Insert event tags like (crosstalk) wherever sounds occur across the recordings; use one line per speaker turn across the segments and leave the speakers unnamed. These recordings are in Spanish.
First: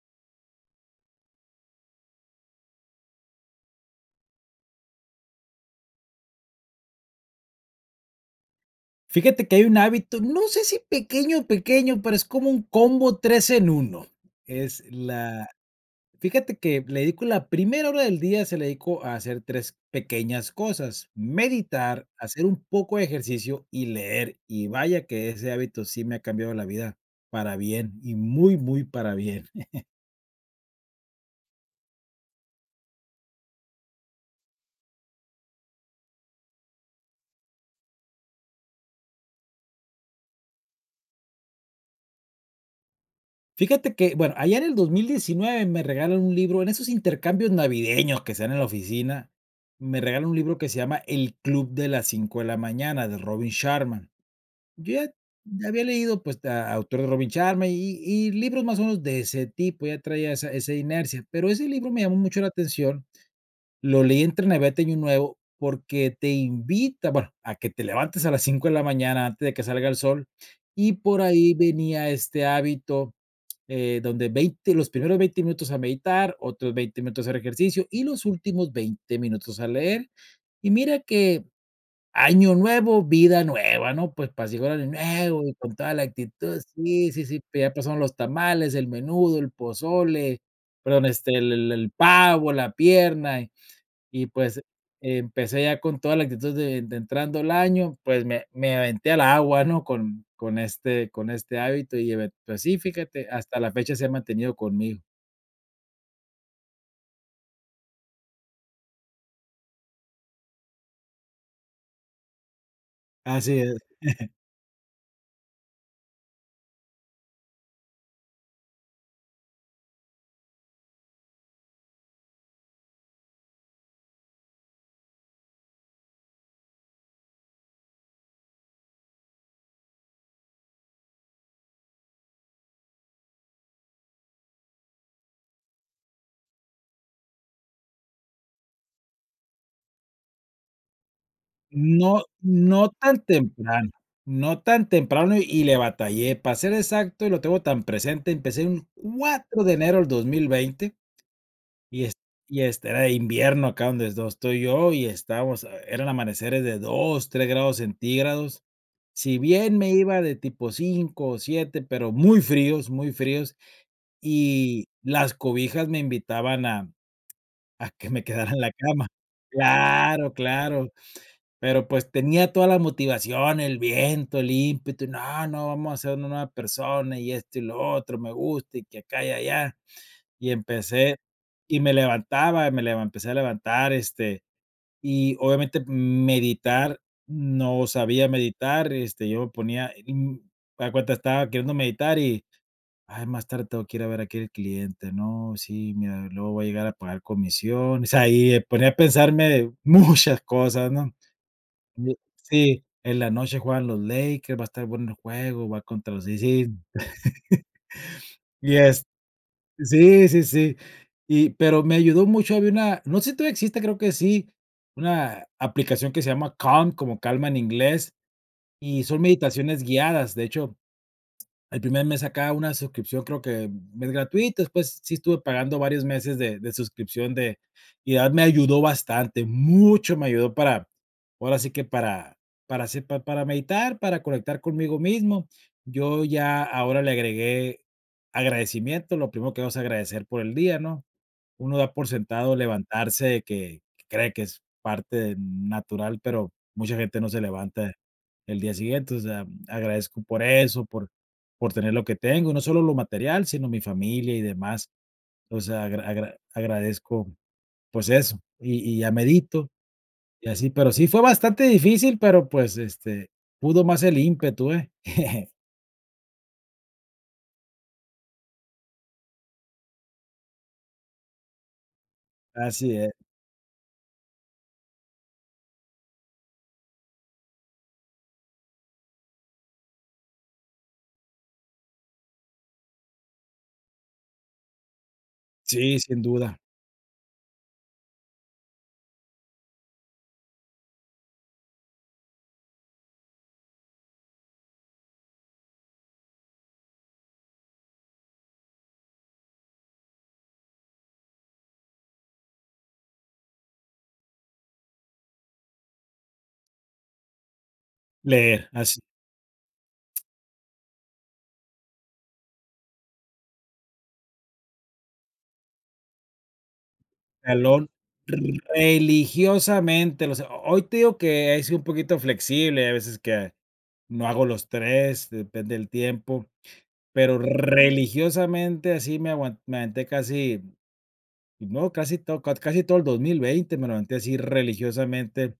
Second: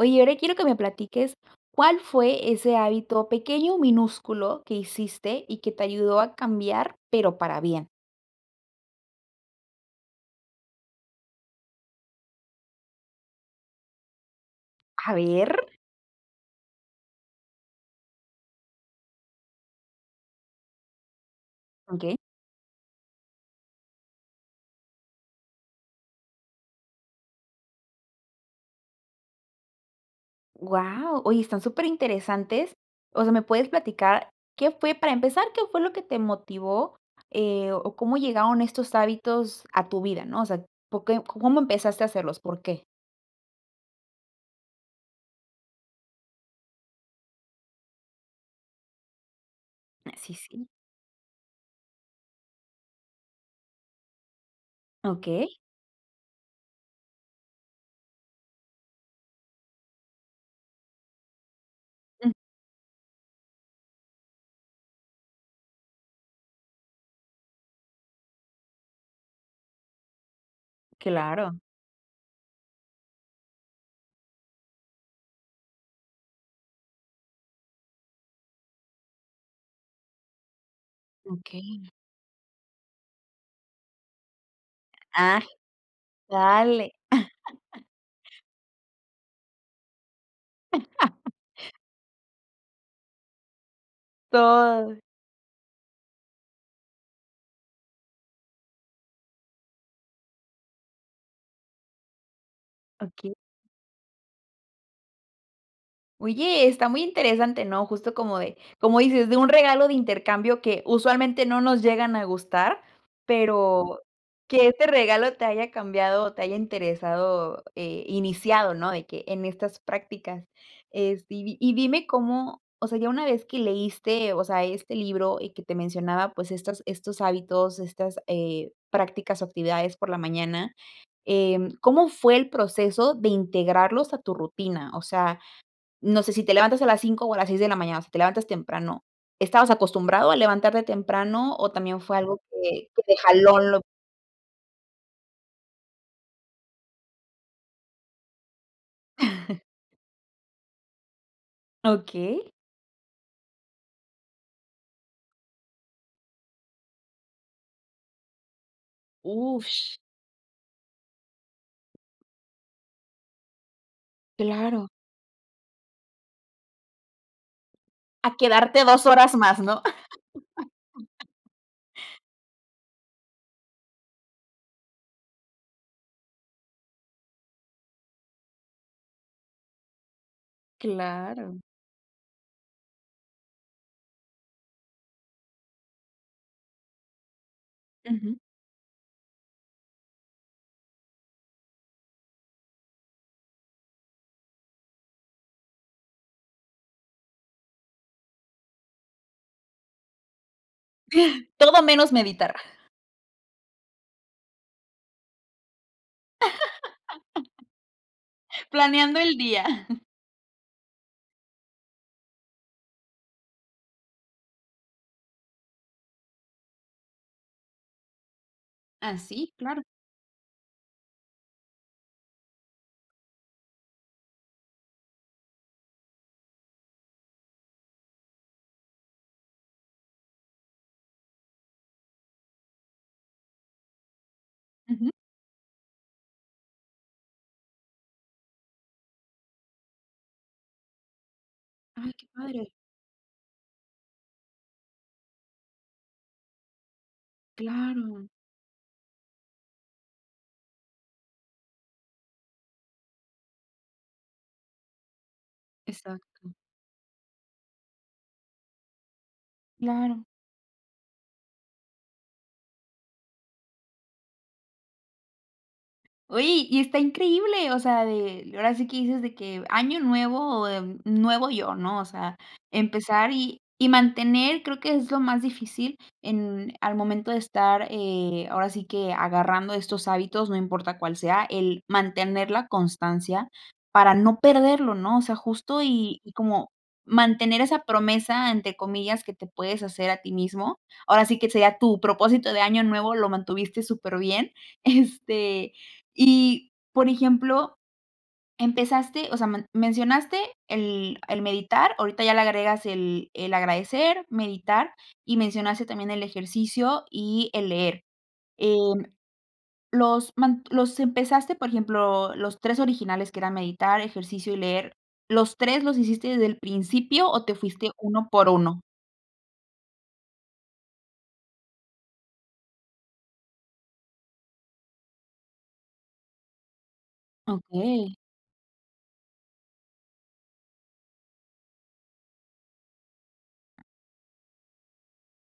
Oye, ahora quiero que me platiques cuál fue ese hábito pequeño minúsculo que hiciste y que te ayudó a cambiar, pero para bien.
Fíjate que hay un hábito, no sé si pequeño pequeño, pero es como un combo 3 en 1, es
A
la
ver.
fíjate que le dedico la primera hora del día, se la dedico a hacer 3 pequeñas cosas: meditar,
Okey.
hacer un poco de ejercicio y leer, y vaya que ese hábito sí me ha cambiado la vida para bien y muy, muy para bien. (laughs)
Guau, oye, están superinteresantes, o sea, ¿me puedes platicar qué fue para empezar, qué fue lo que te motivó, eh, o cómo llegaron estos hábitos a tu vida, no? O sea, po que ¿cómo empezaste a hacerlos? ¿Por qué?
Fíjate que, bueno, allá en el 2019 me regalan un libro, en esos intercambios navideños que se dan en la oficina, me regalan
Así,
un libro
sí.
que se llama El club de las cinco de la mañana, de Robin Sharma. Yo
Okey.
ya había leído, pues a autor de Robin Sharma y y y libros más o menos de ese tipo, ya traía esa esa inercia, pero ese libro me llamó
Mm.
mucho la atención, lo leí entre Navidad y Año Nuevo, porque te invita, bueno, a que te levantes a las 5 de la mañana antes de que salga el sol, y por ahí
Claro.
venía este hábito, eh, donde 20, los primeros 20 minutos a meditar, otros 20 minutos a hacer ejercicio, y los últimos 20 minutos a leer. Y mira que
Okey.
año nuevo, vida nueva, ¿no? Pues,
Ah,
(unintelligible) y con toda la actitud,
dale.
sí, sí, sí, pero ya pasaron los
(laughs)
tamales, el menudo, el pozole, perdón, este, el el
(laughs)
el pavo, la pierna, y y pues
Todo.
empecé ya con toda la actitud de de entrando el año, pues, me me aventé al agua, ¿no? Con con este con este hábito y eve pues sí, fíjate,
Okey.
hasta la fecha se ha mantenido conmigo.
Oye, está muy interesante, ¿no? Justo como de como dices, de un regalo de intercambio que usualmente no nos llegan a gustar,
Así es.
pero,
(chuckles)
que este regalo te haya cambiado o te haya interesado eh iniciado, ¿no? De que en estas prácticas. Este, y di y dime cómo, o sea, ya una vez que leíste, o sea, este libro y que te mencionaba, pues, estas estos hábitos, estas, eh, prácticas o actividades por la mañana, em, ¿cómo fue el proceso de integrarlos a tu rutina? O sea, no sé si te levantas a las 5 o a las 6 de la mañana, si te levantas temprano, ¿estabas acostumbrado a levantarte temprano o también fue
No
algo que,
no
que te
tan
jaló lo?
temprano, no tan temprano y le batallé para ser exacto y lo tengo tan presente, empecé un
(chuckles)
4 de enero del 2020 y est
Okey.
y este era invierno acá donde dos estoy yo y estábamos, eh, eran amaneceres de 2, 3 grados centígrados. Si bien me
Ush.
iba de tipo 5 o 7, pero muy fríos, muy fríos y
Claro.
las cobijas me invitaban a a que me
A
quedara en la
quedarte 2
cama.
horas más, ¿no? (laughs)
Claro, claro. Pero, pues, tenía toda la motivación, el viento, el ímpetu y no, no, vamos a hacer una nueva persona y esto y lo otro, me gusta y que acá y allá. Y empecé
Claro.
y me levantaba, me levan me empecé a levantar, este, y obviamente, m meditar, no sabía
Ujú.
meditar, este, yo me ponía, mm, haz de cuenta estaba queriendo meditar y: "Ay, más tarde tengo que ir a ver a aquel al cliente, no sí, mira, luego voy a llegar a pagar comisión", o sea, ahí y me ponía a pensarme muchas cosas, ¿no?
(chuckles) Todo menos
(unintelligible)
meditar.
sí,
(chuckles)
en la noche juegan los Lakers, va a estar bueno el juego, va contra los sí, sí. (chuckles)
(laughs)
Y est
Planeando el día. (chuckles)
sí, sí, sí y pero me ayudó mucho, había una, no sé si todavía existe, creo que sí, una aplicación que se llama Calm, como calma en inglés, y son
Así, claro.
meditaciones guiadas. De hecho, el primer mes sacaba una suscripción creo que mes gratuito, después sí estuve pagando varios meses de de suscripción de y de verdad me ayudó bastante, mucho me ayudó para, ahora sí que para para hacer pa para meditar, para conectar conmigo
Ujú.
mismo. Yo ya ahora le agregué agradecimiento, lo primero que vamos a agradecer por el día, ¿no? Uno da por
Ah, qué
sentado
padre.
levantarse que que cree que es parte natural, pero mucha gente no se levanta
Claro.
el día siguiente, o sea, agradezco por eso, por por tener lo que tengo, no solo lo material, sino mi familia y demás. O sea, agra agra
Exacto.
agradezco, pues eso, y y ya medito,
Claro.
y así, pero sí fue bastante difícil, pero, pues, este, pudo más el ímpetu, ¿eh? (chuckles)
¡Oye y está increíble! O sea de ahora sí que dices de que año nuevo, em, nuevo yo, ¿no? O sea
Así es.
empezar y y mantener creo que es lo más difícil en al momento de estar, eh, ahora sí que agarrando estos hábitos, no importa cuál sea, el mantener la constancia para no perderlo, ¿no? O sea justo
Sí, sin
y y
duda.
como mantener esa promesa entre comillas que te puedes hacer a ti mismo. Ahora sí que sería tu propósito de año nuevo, lo mantuviste superbién, este y por ejemplo, empezaste o sea man mencionaste el el meditar, ahorita ya le agregas el el agradecer, meditar y mencionaste también el ejercicio y el leer.
Leer, así.
Em, los man los empezaste, por ejemplo, los 3 originales que eran meditar, ejercicio y leer, ¿los 3 los hiciste desde el principio o te
Jalón,
fuiste uno por uno?
religiosamente, o sea, ho hoy te digo que he sido un poquito flexible, hay veces que, no hago los 3, depende del tiempo, pero
Okey.
religiosamente así me aguan me aventé casi, no, casi to cat casi todo el 2020, me levanté así religiosamente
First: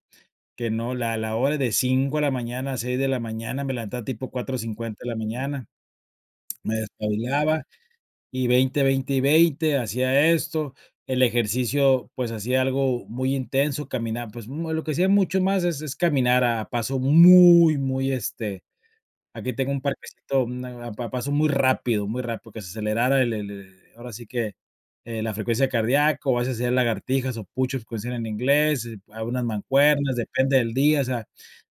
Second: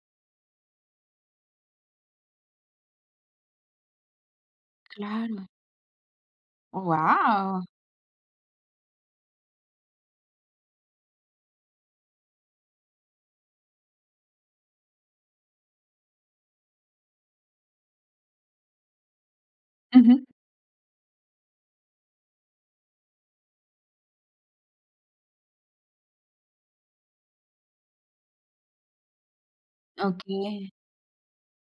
que no, la la hora de 5 de la mañana a 6 de la mañana, me levantaba tipo 4:50 de la
Claro.
mañana, me
Oh,
despabilaba
¡Guau!
y 20, 20 y 20 hacía esto. El ejercicio, pues, hacía algo muy intenso, caminaba, pues, mm, lo que hacía mucho más es es caminar a paso muy, muy, este, aquí tengo un
Ujú.
parquecito, mm, a a pa paso muy rápido, muy rápido, que se acelerara el le le ahora sí que eh la frecuencia cardíaco, o a veces hacía lagartijas o push ups, como se llaman en inglés, eh, algunas mancuernas, depende
Okey.
del día, o sea,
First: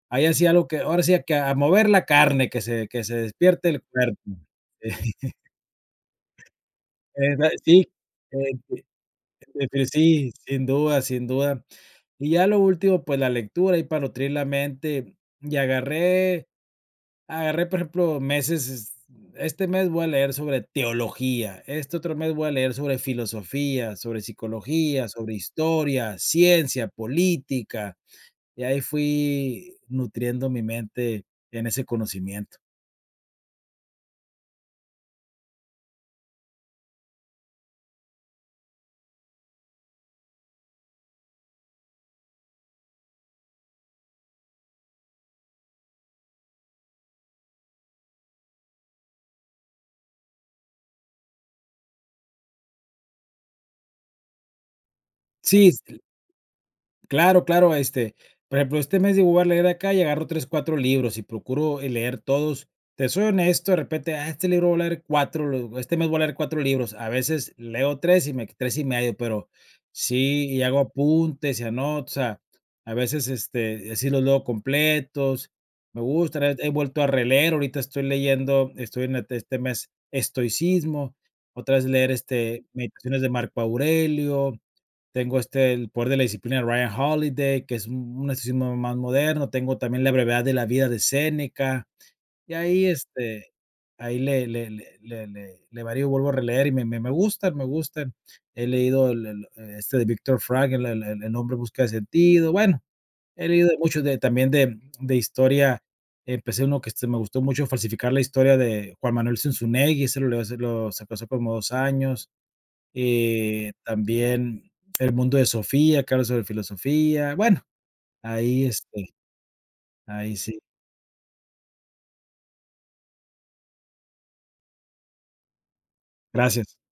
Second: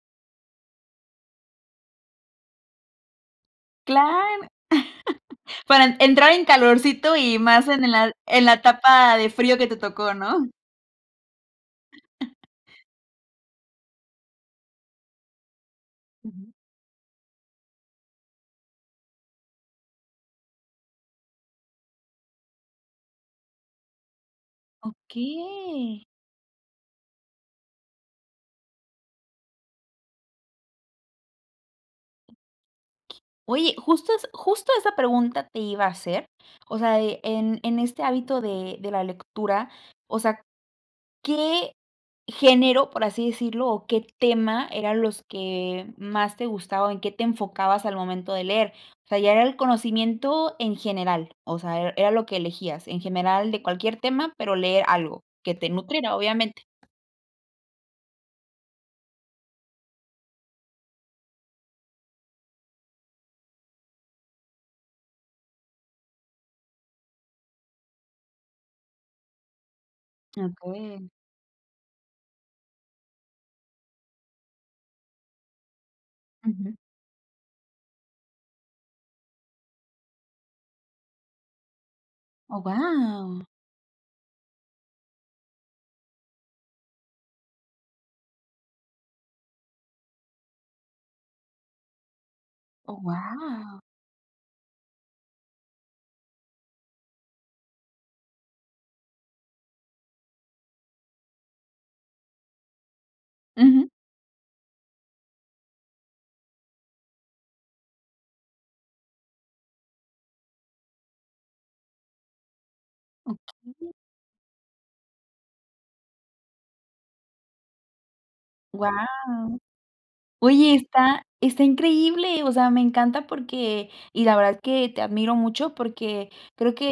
ahí hacía algo que, ahora sí que: "A mover la carne que se que se despierte el
Cla
cuerpo".
(chuckles)
(chuckles)
para en entrar en calorcito
Eh,
y
da
más en
sí,
el al
eh
en
eh,
la
d
etapa de frío que te
defini
tocó,
sí,
¿no?
sin duda, sin duda. Y
(chuckles)
ya lo último, pues, la lectura, ahí para nutrir la mente, y agarré,
Ujú.
agarré, por ejemplo, meses, es este mes voy a leer sobre teología, este otro mes voy a leer sobre filosofía, sobre psicología, sobre
Okey.
historia, ciencia, política, y ahí fui nutriendo mi mente, en ese conocimiento.
Oye, justo es justo esa pregunta te iba a hacer, o sea de, en en este hábito de de la lectura, o sea, ¿qué género, por así decirlo, o qué tema eran los que más te gustaba, o en qué te enfocabas al momento de leer? O sea, ya era el conocimiento en general, o sea, er era lo que elegías, en general de cualquier tema, pero leer algo que
Sí
te
s el.
nutriera, obviamente.
Claro, claro, este, por ejemplo, este mes digo voy a leer acá y agarro 3, 4 libros y procuro, eh, leer todos. Te soy honesto, de repente: "Ah, este libro voy a leer 4, lo este mes voy a leer 4 libros. A veces leo 3 y me q 3 y medio, pero sí, y hago
Okey.
apuntes, y anoto. O sea, a veces, este, eh, sí los leo completos. Me gusta, re he
Ujú.
vuelto a releer, ahorita estoy leyendo, estoy en ete este mes estoicismo, otra vez leer,
Oh,
este, Meditaciones de
¡guau!
Marco Aurelio, tengo este El Poder de la Disciplina de Ryan Holiday, que es un un estilo más moderno, tengo también La Brevedad de la Vida de Séneca. Y ahí,
Oh,
este,
¡guau!
ahí le le le le le le varío, y le vuelvo a releer y me me me gusta, me gustan, he leído el el e este de Viktor Frankl, el el El Hombre En Busca de Sentido, bueno, he leído de
Ujú.
muchos de también de de historia, empecé uno que este me gustó mucho, Falsificar la historia de Juan Manuel Zunzunegui, ese lo eso lo sacó hace como 2 años, y
Okey.
también El Mundo de Sofía, que habla sobre filosofía, bueno, ahí,
¡Guau!
este, ahí sí
Oye, está, ¡está increíble! O sea, me encanta porque y la verdad es que te admiro mucho porque creo
Gracias.
que, eh,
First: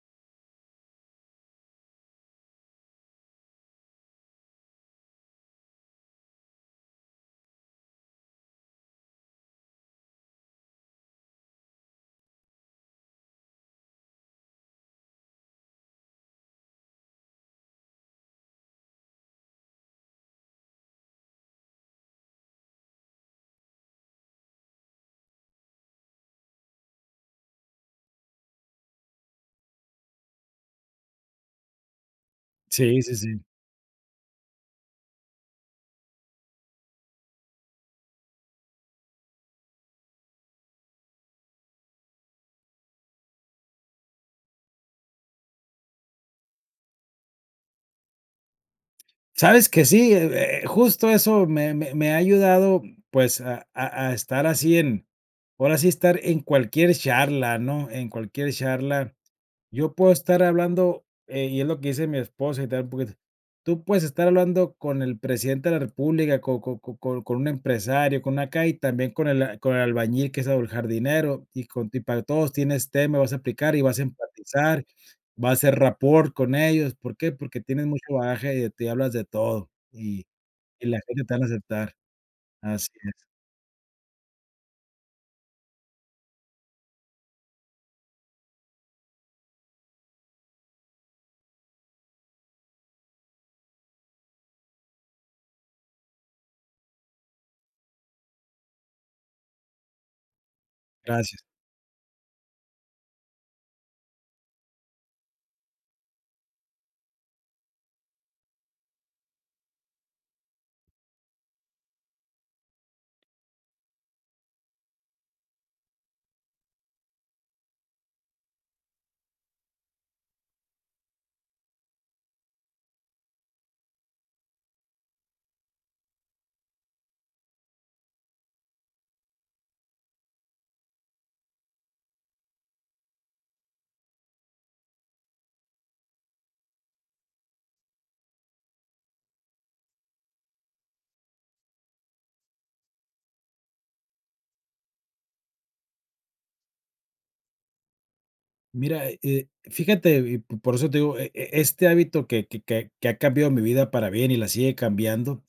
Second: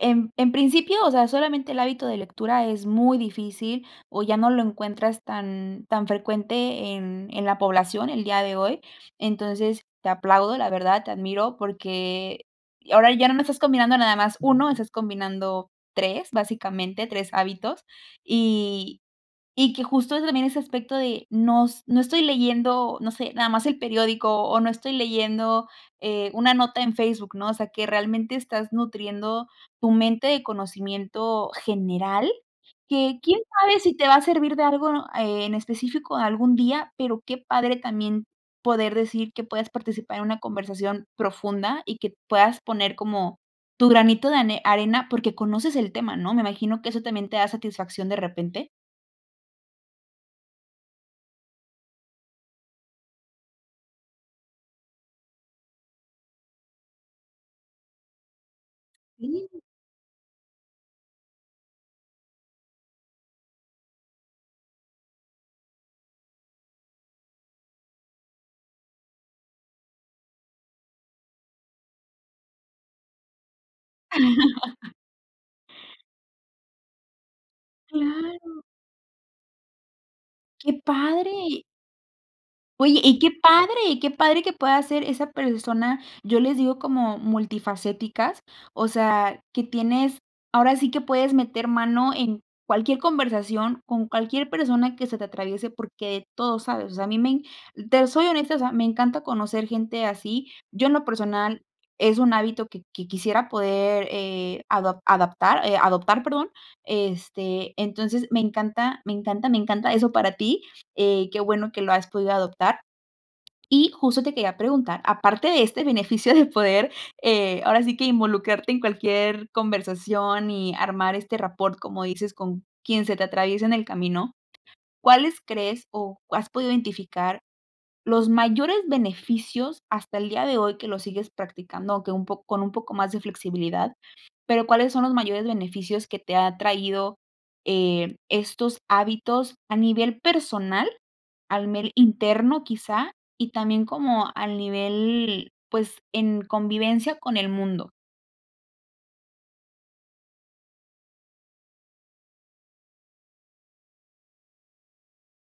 en en principio, o sea, solamente el hábito de lectura es muy difícil o ya no lo encuentras tan tan frecuente en en la población el día de hoy. Entonces, te aplaudo, la verdad, te admiro porque ahora ya no me estás combinando nada más 1, estás combinando 3 básicamente, 3 hábitos y y que justo ese también ese aspecto de no s no estoy leyendo, no sé, nada más el periódico o no estoy leyendo, eh, una nota en Facebook, ¿no? O sea que realmente estás nutriendo tu mente de conocimiento general,
Sí, sí,
que
sí.
quién sabe si te va a servir de algo, eh, en específico algún día, pero qué padre también poder decir que puedas participar en una conversación profunda y que puedas poner como tu granito de ane arena porque conoces el tema, ¿no? ¿Me imagino que eso también te da satisfacción de repente?
Sabes que sí, eh eh, justo eso me me me ha ayudado, pues, a a a estar así en ahora sí estar en cualquier charla, ¿no?, en cualquier charla.
Sí.
Yo puedo estar hablando, eh, y es lo que dice mi esposa, y tal poquito: "Tú puedes estar hablando con el presidente de la república, con con con con con un empresario, con una calle, también con el con el albañil que es o el jardinero, y con ti para todos tienes tema, vas a aplicar, y vas a empatizar,
(laughs)
vas a hacer rapport con ellos, ¿por qué? Porque tienes mucho
Claro.
bagaje, y hablas de todo, y
¡Qué
y la gente te van a
padre!
aceptar". Así
Oye, y
es.
qué padre qué padre que puedas ser esa persona, yo les digo como multifacéticas. O sea, que tienes ahora sí que puedes meter mano en cualquier conversación, con cualquier persona que se te atraviese, porque todo sabes, o sea, a mí me en te soy honesta, o sea, me encanta conocer gente así, yo en lo
Gracias.
personal es un hábito que que quisiera poder, eh, adop adaptar, eh, adoptar, perdón, este, entonces me encanta, me encanta, me encanta eso para ti, eh, qué bueno que lo has podido adoptar. Y justo te quería preguntar, aparte de este beneficio de poder, eh, ahora sí que involucrarte en cualquier conversación y armar este rapport, como dices, con quien se te atraviesa en el camino, ¿cuáles crees, o has podido identificar los mayores beneficios hasta el día de hoy, que lo sigues practicando? Aunque un po con un poco más de flexibilidad, pero, ¿cuáles son los mayores beneficios que te ha traído, eh, estos hábitos a nivel personal, a nivel interno, quizá, y también como al nivel, pues, en convivencia con el mundo?
Mira, eh, fíjate, y p por eso te digo, e e este hábito que que que que ha cambiado mi vida para bien, y la sigue cambiando,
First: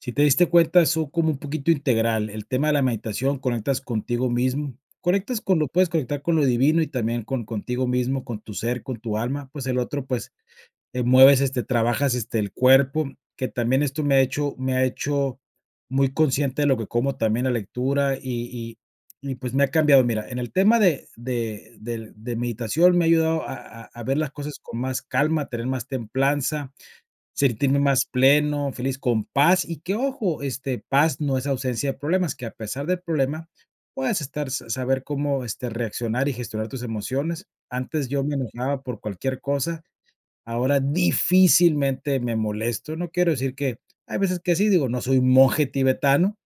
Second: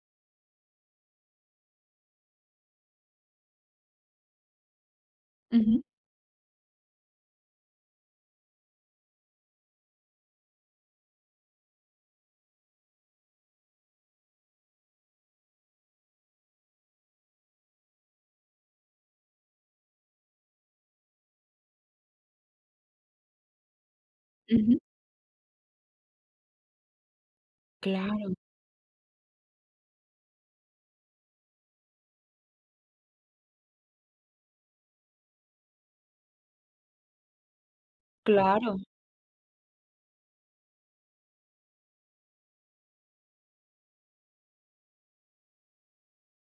si te diste cuenta, son como un poquito integral el tema de la meditación, conectas contigo mismo, conectas con lo
Ujú.
puedes conectar con lo divino y también con contigo mismo, con tu ser, con tu alma, pues, el otro, pues, eh, mueves, este, trabajas, este, el cuerpo, que también esto me ha hecho me ha hecho muy consciente de lo que como. También la lectura, y y y, pues, me ha cambiado. Mira, en el tema de de del de meditación, me ha ayudado a a a ver las cosas
Ujú.
con más calma, tener más templanza, sentirme más
Claro.
pleno, feliz, con paz, y que, ojo, este, paz no es ausencia de problemas, que, a pesar del problema, puedes estar sa saber cómo, este, reaccionar y gestionar tus emociones. Antes, yo me
Claro.
enojaba por cualquier cosa, ahora, difícilmente me molesto, no quiero decir que hay veces que sí, digo, no soy un monje tibetano,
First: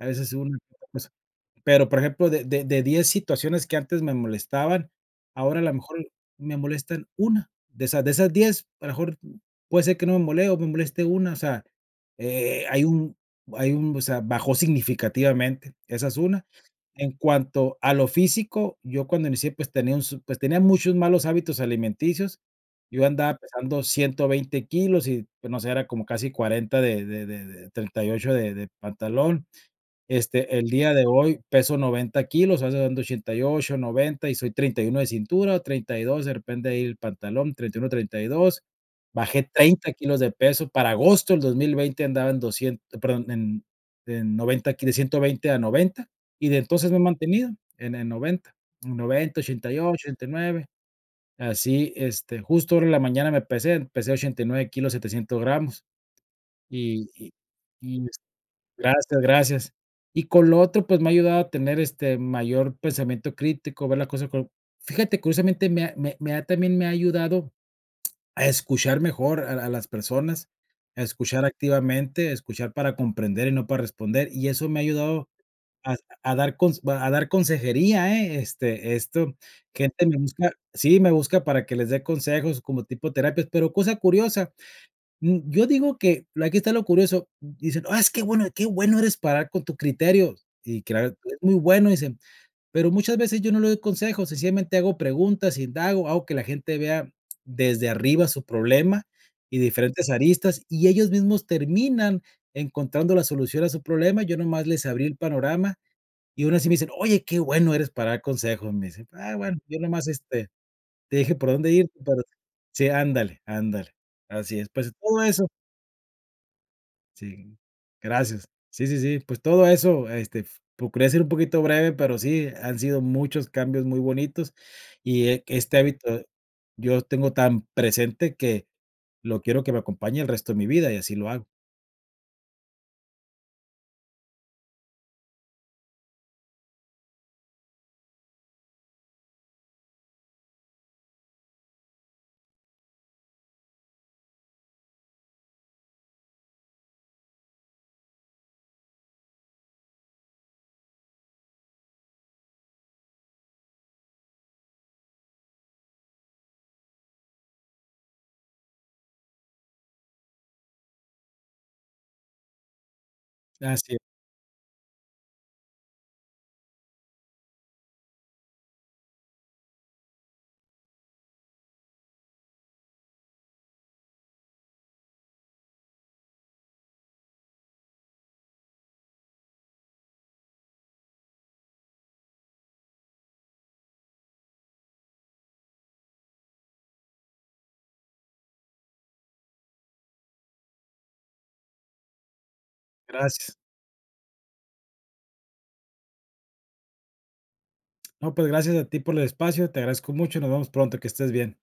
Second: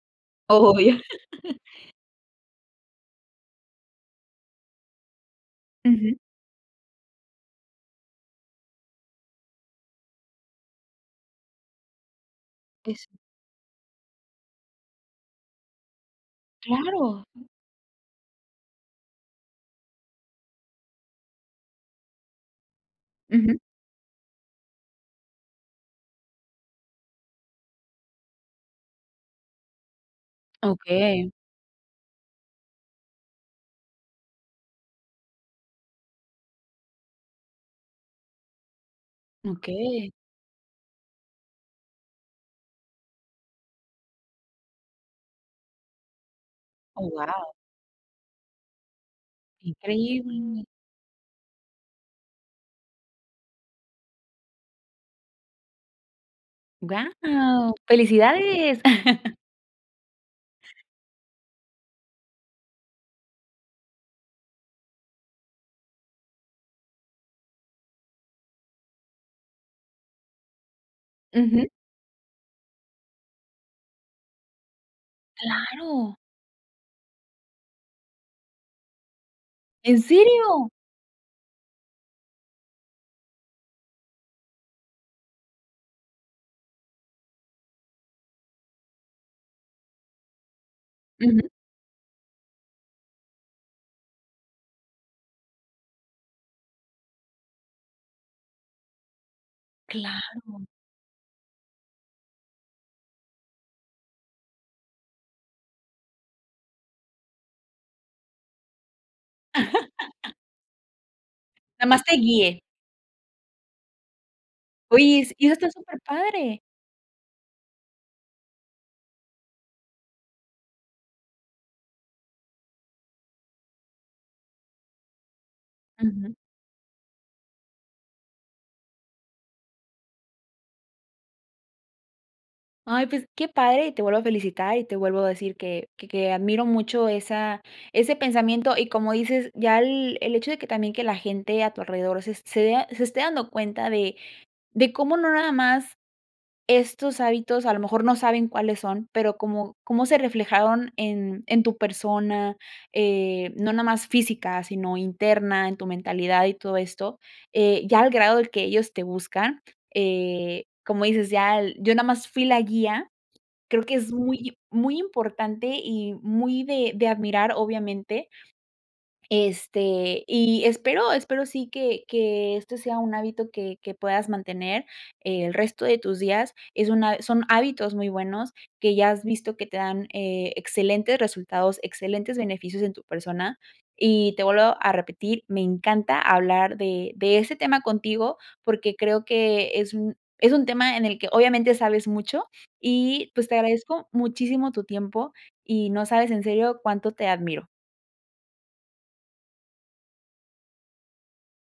a veces una que otra
Obvio.
cosa.
(chuckles)
Pero, por ejemplo, de de de 10 situaciones que antes me molestaban, ahora, a la mejor y
Ujú.
me molestan 1, de esas de esas 10, a lo mejor, puede ser que no me mole o me moleste una. O sea, eh, hay
Eso.
un hay un, o sea, bajó significativamente, esa es una. En
Claro.
cuanto a lo físico, yo cuando inicié, pues, tenía un su pues, tenía muchos malos hábitos alimenticios, yo andaba
Ujú.
pesando 120 kilos y, pues, no sé, era como casi 40 de de de de 38 de de pantalón. Este, el día de
Okey.
hoy, peso 90 kilos, ando dando 88, 90, y soy 31 de cintura, 32, de repente, ahí el pantalón, 31, 32. Bajé 30
Okey.
kilos de peso. Para agosto del 2020 andaba en doscien perdón, en en 90 ki de 120 a 90, y, de entonces, me he
Oh,
mantenido
guau.
en en 90, en noventa,
Qué
ochenta y ocho, ochenta y
increíble.
nueve. Así, este, justo ahora en la mañana me pesé, pesé 89 kilos, 700 gramos, y y
¡Guau,
y est
felicidades!
gracias,
(chuckles)
gracias. Y, con lo otro, pues, me ha ayudado a tener, este, mayor pensamiento crítico, ver la cosa con fíjate, curiosamente, me ha me me ha también me ha ayudado (clicks tongue) a escuchar mejor a la las personas, a escuchar
Ujú.
activamente, escuchar para comprender y no para responder, y eso me ha ayudado a
Claro.
a dar cons a dar consejería, eh, este esto,
¡¿En
gente me busca,
serio?!
sí, me busca para que les dé consejos como tipo terapias. Pero, cosa curiosa, mm, yo digo que, aquí está lo curioso, dicen: "ah, es que bueno, que bueno eres para ayudar con tu criterio" y claro, "es
Ujú.
muy bueno", dicen. Pero, muchas veces, yo no le doy consejos, sencillamente hago preguntas, indago, hago que la gente vea desde arriba su problema y de diferentes aristas,
Claro.
y ellos mismos terminan encontrando la solución a su problema, yo nomás les abrí el panorama, y, aun así, me dicen: "Oye, qué bueno eres para dar consejos", me dicen, ah, bueno, yo nomás,
(laughs)
este, te dije por dónde
Nada
ir,
más te
pero sí,
guié.
sí, ándale ándale. Así es, pues,
Oye,
todo
es
eso.
eso está superpadre.
Sí, gracias. Sí, sí, sí. Pues, todo eso, este, f procurare ser un poquito breve, pero sí, han sido muchos cambios muy bonitos. Y que este hábito
Ujú.
yo lo tengo tan presente que lo quiero que me acompañe el resto de mi vida y así lo hago.
Ay, pues qué padre, y te vuelvo a felicitar, y te vuelvo a decir que que que admiro mucho esa ese pensamiento, y como dices ya el el hecho de que también que la gente a tu alrededor se se vea se esté dando cuenta de de cómo no nada más estos hábitos a lo mejor no saben cuáles son, pero, como cómo se reflejaron en en tu persona, eh, no nada más física, sino interna, en tu mentalidad y todo esto, eh, ya el grado del que ellos te buscan, eh, como dices, ya yo nada más fui la guía, creo que
Gracias.
es muy muy importante y muy de de admirar obviamente este, y espero espero sí que que este sea un hábito que que puedas mantener el resto de tus días. Es una son hábitos muy buenos que ya has visto que te dan, eh, excelentes resultados, excelentes beneficios en tu persona. Y te vuelvo a repetir, me encanta hablar de de ese tema contigo, porque, creo que es un es un tema en el que obviamente sabes mucho, y pues,
Gracias.
te agradezco muchísimo tu tiempo y no sabes en serio cuánto te admiro.
No, pues gracias a ti por el espacio. Te agradezco mucho, nos vemos pronto, que estés bien.